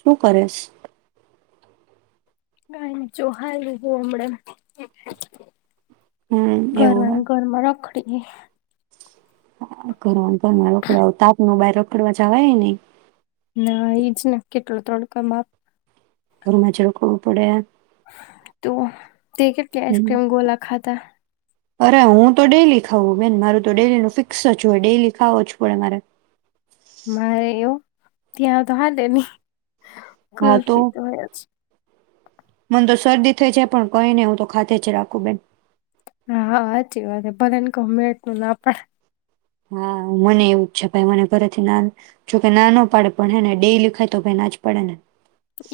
શું કરીશ? કાંઈ ચોહાઈલી હમડે. હમ્મ, એવું હે. [unintelligible] કરવાનું પણ મારે તાપ નું બારે કરવા જવાય નહી. ના એઈજ ને કેટલો તડકો બાપ. પરમા છેરો કોન પડે? તો? તે કેટલી હમ. આઈસક્રીમ, ગોલા ખાધા? અરે હું તો ડેલી ખઉ બેન મારું તો ડેલી ન ફિક્સ જ હોય ડેલી ખાવો જ પડે મારે. મારે એવું ત્યાં તો હાલે નઈ? કુલ્ફી તો હોય જ. મન તો શરદી થઈ છે પણ કહીને હું તો ખાતે છે રાખુ બેેન. બને કમેટ ના પણ હા મને એવું જ છે ભાઈ મને ફરથી ના જોકે નાનો પાડે પણ હે ને ડે લેખાય તો ભાઈ ના જ પડે ને.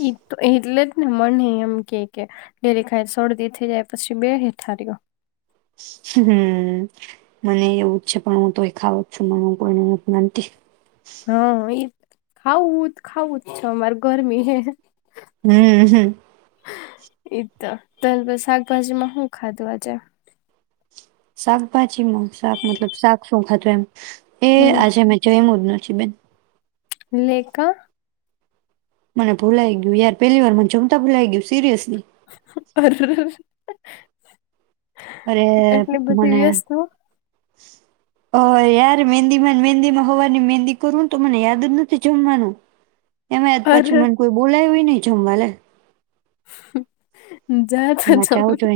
એ તો એટલે જને મને એમ કે કે ડેરી ખાઈ શરદી થઈ જાય પછી બે હેઠારયો. હમ મને એવું જ છે પણ હું તોય ખાવ જ છું મ કોઈને વિનંતી. હા એ. ખાવું જ ખાવું જ છે અમારે ગરમી. હમ હમ. એ તો અત્યાર શાકભાજીમાં ખાધું આજે? શાકભાજીમાં શાક મતલબ શાક શું ખાધુ એમ. મે હમ આજે મેં જયમું જ નથી કે બેન ને કા? મને ભૂલાઈ ગય યાર પેલી વાર મને જમતા ભૂલાઈ ગું સિરિયસ. અરરર અરે એટલી બધી મને. વ્યસ્ત હો હ યાર મહેંદીમાં મહેંદીમાં હોવાની મહેંદી કરું તો મને યાદ જ નથી જમવાનું. એમે પછી અરે મને કોઈ બોલાય હોય નહી. જમવા લે હ. જા તો જમી લે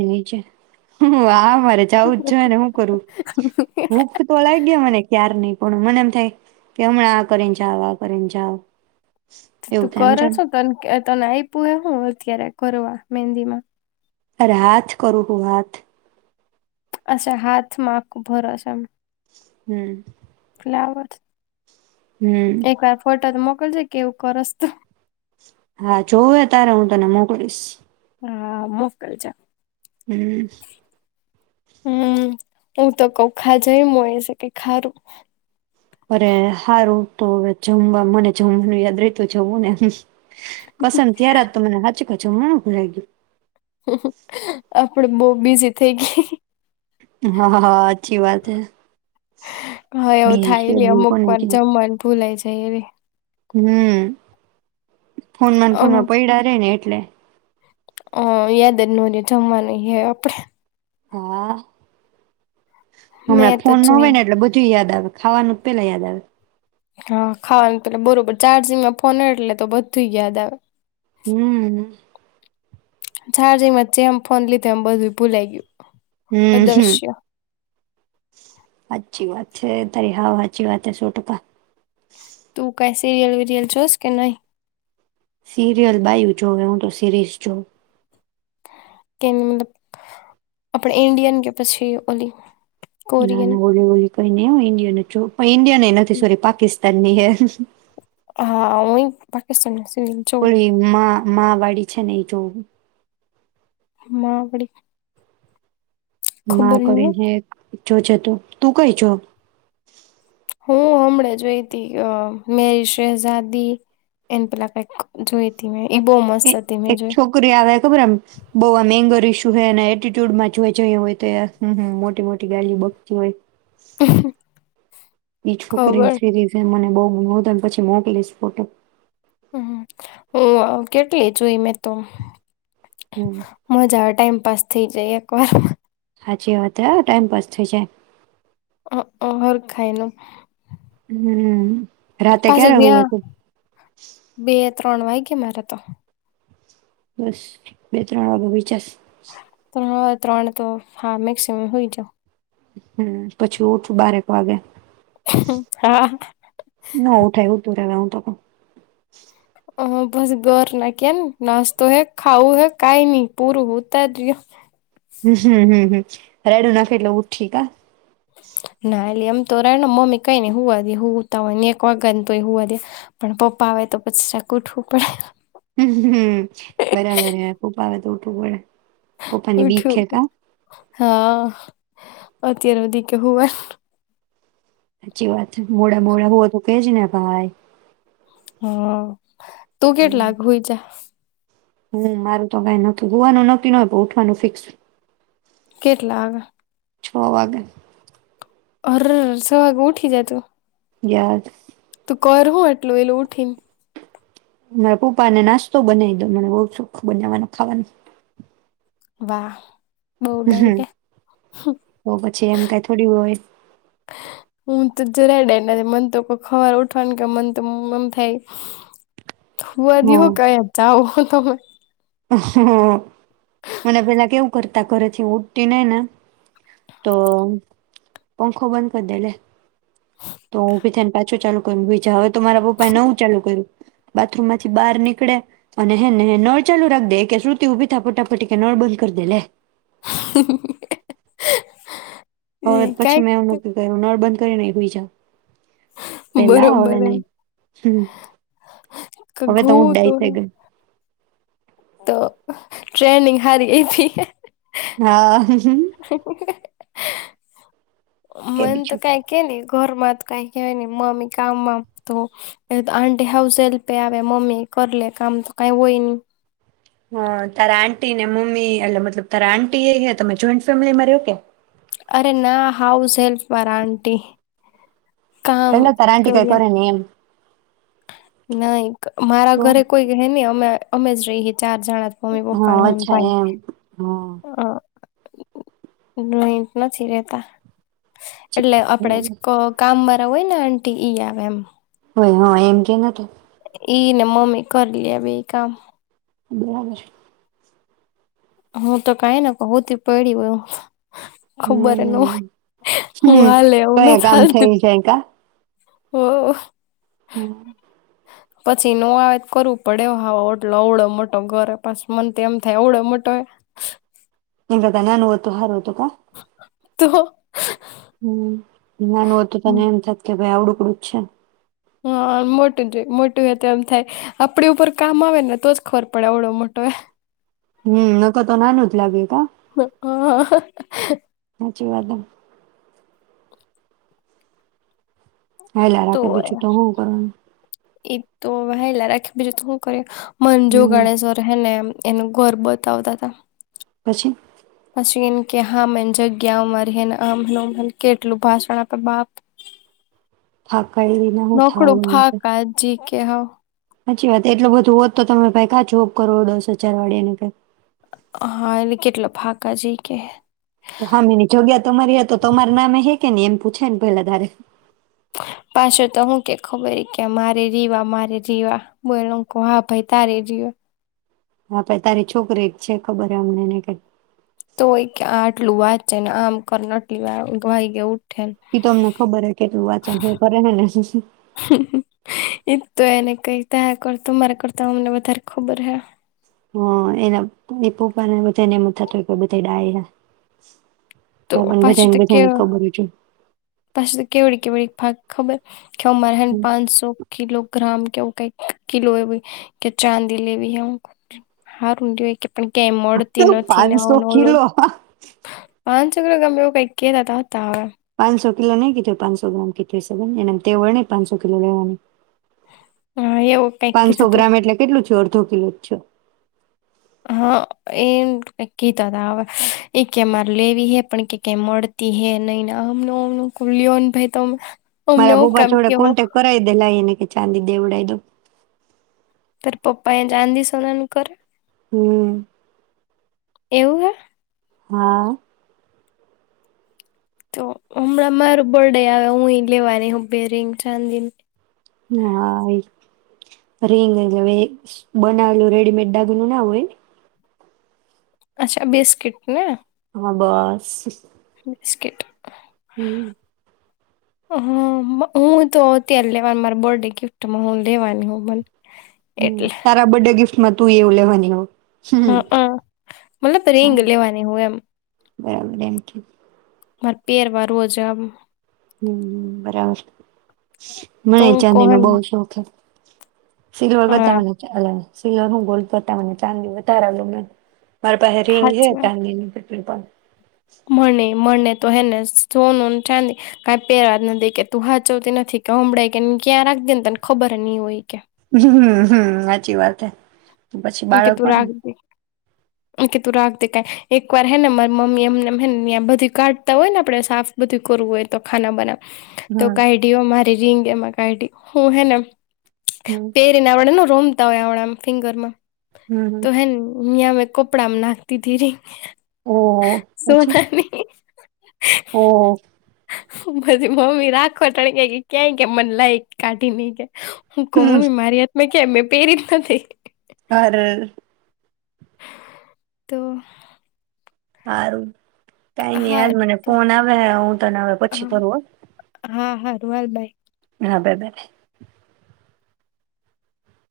હમ્મ આ હારે જવું જ જોઈને શું કરું. ભૂખ તો લાગે મને ક્યાર ની. પણ મને એમ થાય કે હમણાં આ કરીને જાવ, આ કરીને જાવ. એવું તું થાય એમ કર જાણ છો ને તો એમ કે તો આપ્યું એ હું અત્યારે કરવા મંદી માં? અરે હાથ કરું હું હાથ. અશા હાથ માકુ ભરશ એમ. હમ્મ. માવટ હમ એક વાર ફોટો તો મુક. કલ છે કેવું કરસ તો. હા જોવે તારે હું તને મોકલીશ. હા મુક કલ છે. હમ્મ. હમ્મ. હું તો કૌખા જાય છે કે ખારું? અરે હારું તો હવે જમવા મને જમવાનું યાદ રેતું જમવું ને. કસમ થીયરા તમને હાચુ. અચ્છા હું ભુરાય ગયું? આપડ બહ બીજી થઈ ગઈ. હા હા અચ્છી વાત હે હા એવું થાય એટલે બીજી અમુક કોને વાર કે, જમવાનું ભૂલાઈ જાય એવી હમ્મ. ફોનમાંન ફોનમાં પૈડા રે ને એટલે. અ યાદ જ નો રયુ જમવાનું હે આપણેે. હા. મેં હમણાં તો ફોન ન જોઈ હોય ને એટલે બધું યાદ આવે. ખાવાનું પેલા યાદ આવે. હા ખાવાનું પ બરોબર ચાર્જિંગમાં ફોન એટલે તો બધું યાદ આવે. હમ્મ. ચાર્જિંગમાં જેમ ફોન લીધું એમ બધું ભૂલાય ગયું. હમ્મ, અદ્રશ્ય સાચચી વાત. છે તારી હાવ હાચી વાત હે સો ટકા. તું કઈ સિરિયલ વિરિયલ જોસ કે નહી? સિરિયલ બાયું જોવે હું તો સિરીઝ જોવ. કે મત આપડણે ઇન્ડિયન કે પછી બલી ના હોળ હોળ. કોઈનેઈ હોને [unintelligible] ઓછું. ઈન્ડિયાને નથી સોરી પાકિ તાનની હે. હા હુય પાકિસ્તાની છું કોઇ લીમા માવાડી છે નહી જો માવડી મા કરીને હે એક જો છે તું તું કઈ છો હું હમણાં જોઈ ત મેરી શહેઝાદી એને પેલા કઈક જોઈ તી મે એક છોકરી આવે ખબર એમ બો આમ એંગલ ઇશુ શું એ એટટ્યુડમાં જોઈ જઈ હોય તો મોટી મોટી વેલ્યુ બકતી હોય એ છોકરી ખબર સીરીઝ મને બહુ હુ તને પછી મોકલીશ ફોટો હમ હુ કેટલી જોઈ મેં તો હમ મજા આવે ટાઈમ પાસ થઇ જાય એક વાર હાજી હવે વધારે ટાઇમ પાાસ થઇ જાય અ અર ખાયનું હમ રાતે ક્યારેવું હુવે જ્યાં તુ બે ત્રણ વાગે મારે તો બસ બે ત્રણ વાગુ વિચાસ હા ત્રણ તો હા મેક્સિમ હોઈ હુઈ જાઓ. હમ્મ પછી ઉઠું બારેક વાગે. હા ના ઉઠાય હુતુ રહેવા તો પણ. ઓહ બસ બર ના કેન નાસ્તો હે ખાાવું હૈ કઈ નહી પૂરું હોતા રિયો હમ્મ, હમ્મ, હમ્મ, હમ્મ. હેડ નાખે એટલે ઉઠી કા? ના અલી એમ તો રેને મમ્મી કઈ નહીં હોવા દે હું હુંતાં હોય ને એક વાગે ને તો હુંવા દે પણ પપ્પા આવે તો પછી જાકુ ઉઠવું પડે. હમ્મ બરાબર હ ખૂબ આવે તો ઉઠું પડે. પપ્પાની બીક ઉઠું હે કા હા. અત્યારે વધી કે હુંવા હાચી વાત મોડા મોડા હુએ તો કેજ ને ભાઈ. હા. તું કેટલા હુઈ જા? હમ્મ મારું તો કઈ નથી હુંવાનું ના નથી ના ઉઠવાનું ફિક્સ. કેટલા હવે? છો વાગે. અરર સવાગમાં ઉઠી જા તું? યાદ કરવુ એટલું વહેલું ઉઠીન? મારા પપ્પાને નાસ્તો બનાવી દો. મને બહ સુખ બનાવાનું ખાવાનું. વાહ. બઉ ડાયરા તો પછી એમ કઈ થોડી હોય. હું તો જરાય ડર નહિ મન તો કોઈ ખવાર ઉઠવાની કે મન તો મન થાય. વા હ દઓ કયા ચાવો થવો. હ મને પેલા કેવું કરતા ઘરેથી ઉડતી નઈ ને તો પંખો બંધ કરી દે લે તો હુભી થઈને પાછું ચાલુ કર બીજા તો મારા પપ્પાએ નવું ચાલુ કર્યું બાથરૂમ માંથી બહાર નીકળે અને હે ને ચાલુ રાખ દે કે શ્રુતિ ઉ બી થા ફટાફટી કે નોબંધ કરી દે લે. એ હવે પછી કઈક મેં એ મૂકી ગય નળબંધ કરીને હુઈજવ. પેલા બરોબર હવે હે નહી. હમ્મ હવે તો હું ડાઈ થઈ ગય. તો ટ્રેનિંગ હારી એ હા. કે મને તો બીજું કઈ કે ને ઘરમાં ત કાંઈ કેહવાય નઈ, મમ્મી ત કામમાં તો એ તો આંટી હાઉસ હેલ્પે આવે, મમ્મી કર લે કામ તો કાંઈ એવુ હોય નઈ હા તારા આંટીને મમ્મી એટલે મતલબ તારા આંટી એ અઈયા તમે જોઈન્ટ ફેમિલીમાં રહ્યો કે? અરે ના હાઉસ હેલ્પ વાળા આંટી કામ એને તાર આન્ટી કાંઈ કરે નઈ એમ નઈ ક મારા તો ઘરે કોઈક હેની અમે અમે જ રઈયે ચાર જણા જ, મમ્મી પપ્પા હા ને હું ન અચ્છા ભાઈ, એમ હા હં જોઈન્ટ નથી રેતા. ઠીક એટલે આપડે જ બરાબર ક કામમાં હોય ને આંટી ઈ આવે એમ. હોય હં, એમ કે ને તો ઈ ને મમ્મી કરી લે બેય કામ બરાબર. હું તો કંઈ ન કઉ હુતી પડી હોઉ. હમ્મ, હું હમ્મ હાલે હું કયા નથી ગામ થઈ હાલતી શને જાય કા? હો હમ્મ. પછી નો આવે તો કરવું પડે હો હાવ ઓટલો અવડો મોટો ઘરે પસ મન તો એમ થાય અવડો મોટો હોય એન કરતા નાનુ હોય તો હારુ. તો કાં? તો હમ્મ, નાનું હોતું પણ એમ થાય કે ભાઈ આવડું અચ્છા. હા મોટું જોઈ મોટું હો તો એમ થાય આપડી ઉપર કામ આવે ને તો જ ખબર પડે ઓડો મોટો એ. હમ્મ ન ક તો નાનું જ લાગ્યું. હા. સાચીવાદ. હાલ તો રાખૂ દી [unintelligible] ભલા રાખી બીજ તું હું કર મંજુ, હમ ગણેશ્વર હે ને એનું ઘર બતાવતા તા. પછી? પછી એમ કે હા મન જગ્યા મારીને આમનું કેટલું ભાષણ આપે બાપ. હા. નોકડું ફાકા જી કે હા સાચી વાત એટલું બધું હોત તો તમે ભઈ કા જોબ કરો દસ હજાર વાળિયા ને કઈક હા એલે કેટલા ફાકા જી કે. તો હા મેની જગ્યા તમારી હતી તો તમાર નામે હે કે એમ પૂછે ને પેલા તારે? પાછો તો હું કે ખબર કે મારે રીવા મારે રીવા બો હા ભાઈ તારી રીવા હા પણ તારી છોકરી એક છે ખબર હ અમને ને કેઈ તોય કે આ આટલું વાંચ છે ને આમ કરને આટલી વાઈ ગય એ તો મુઠો ભરે કે [inaudible] ભરેને એ તો એને કઈ થયા કર તમારા કરતા અમને વધારે ખબર હૈ હ એના એ પપ્પા ને બધાને એમ થતો કે બધા ડાય હ તો પણ બધા ને બધા ને કેવ ખબર છે પછી તો કેવડી કેવડી ભાગ ખબર કે મારે હેન પાંચસો કિલોગ્રામ કેવું કઈકી લો કે ચાંદી લેવીઈ હ હાર ઊડી કે પણ ક્યાય મળતી નથી ને પાંચસો આવું ન હોલુ કિલો પાંચસો કિલો કે આમ એવું કઈક કેતા ત હતા હવે પાંસો કિલો નઈ કીધો પાચસો ગ્રામ કીધો છે એવર ન પાંસો કિલો લેવાની હા એવું કઈક પાંચસો કીધું તું ગ્રામ એટલે કેટલું છેડ અડધો કિલો જ છો હા એમ કીતા ત હ એ કેમારે લેવી હે પણ કે ક મળતી હે નહીને આમ લિન ભાઈ તો મારા બોબા છોડે કોન્ટેક્ટ કરાવી દે લ એને કે ચાંદી દેવડાઈ તો તારા પપ્પા એ ચાંદી સોનાનુ કરે હમ્મ. એવું હે હા. તો હમણાં મારો બર્ડે આવે, હું લેવાની હબે રિંગ ચાંદિની હા, રિંગજ હવે બનાવેલું રેડીમેડ દાગનું ના હોય અચ્છા બિસ્કીટ ને હા, બસ. બિસ્કિટ હમ્મ. હા, હું તો ત્યારે લેવાની, મારા બર્ડે ગિફ્ટમાં હું લેવાની હું મને હમ્મ, એટલે તારા બડે ગિફ્ટ મા તું એવું લેવાની, હા. હા, મતલબ રીંગ લેવાની હું એમ બરાબર એમકે મારે પેરવા રોજ હમ્મ, બરાબર. તો મને હું ચાંદી નો કોન બહુ શોખ હે. [unintelligible] હા મને ચાલે સિલ્વર હ ગોલ્ડ કરતા મને ચાંદી વધારે ગમે. મારે પહે રિંગ હે હાચવા ચાંદીનું બ પણ મને મળને તો હેને સોનુંને ચાંદી કઈ પહેરા જ નદે, કે તું હાચવતી નથી કે હભળાઈ કે ક્યાં રાખ દે ને તને ખબર નહી હોય કે હમ્મ, હાચી વાત હૈ. એમકે તું રાખ, એમકે તું રાખ ક એકવાર હે ને મારી મમ્મી એમને બધું કાઢતા હોય ને આપડે સાફ બધું કરવું હોય તો ખાના બનાવ તો હમ કાયડીઓ મારી રીંગ એમાં કાઇઢી, હું હે ને હમ પેરીનેવડ રોમ તા હોણા ફિંગર માં હમ તો હે નિયામ કપડામાં નાખતી ધી રિંગ ઓ સોનાની ઓહ પછી મમ્મી રાખો ટણગ્યા કે ક્યાંય કે મને લાય કાઢી ઈ કે હૂં કવ હમ મમ્મી મારી હાટે મેં કે મેં પેહરીજ નથી હાર તો હારું. કાઈ નઈ યાર હારું મને તો ફોન આવે હે, હું તને હવે પછી કરું હો. હા, હા તો હાલ બાય. હા બાય-બાય.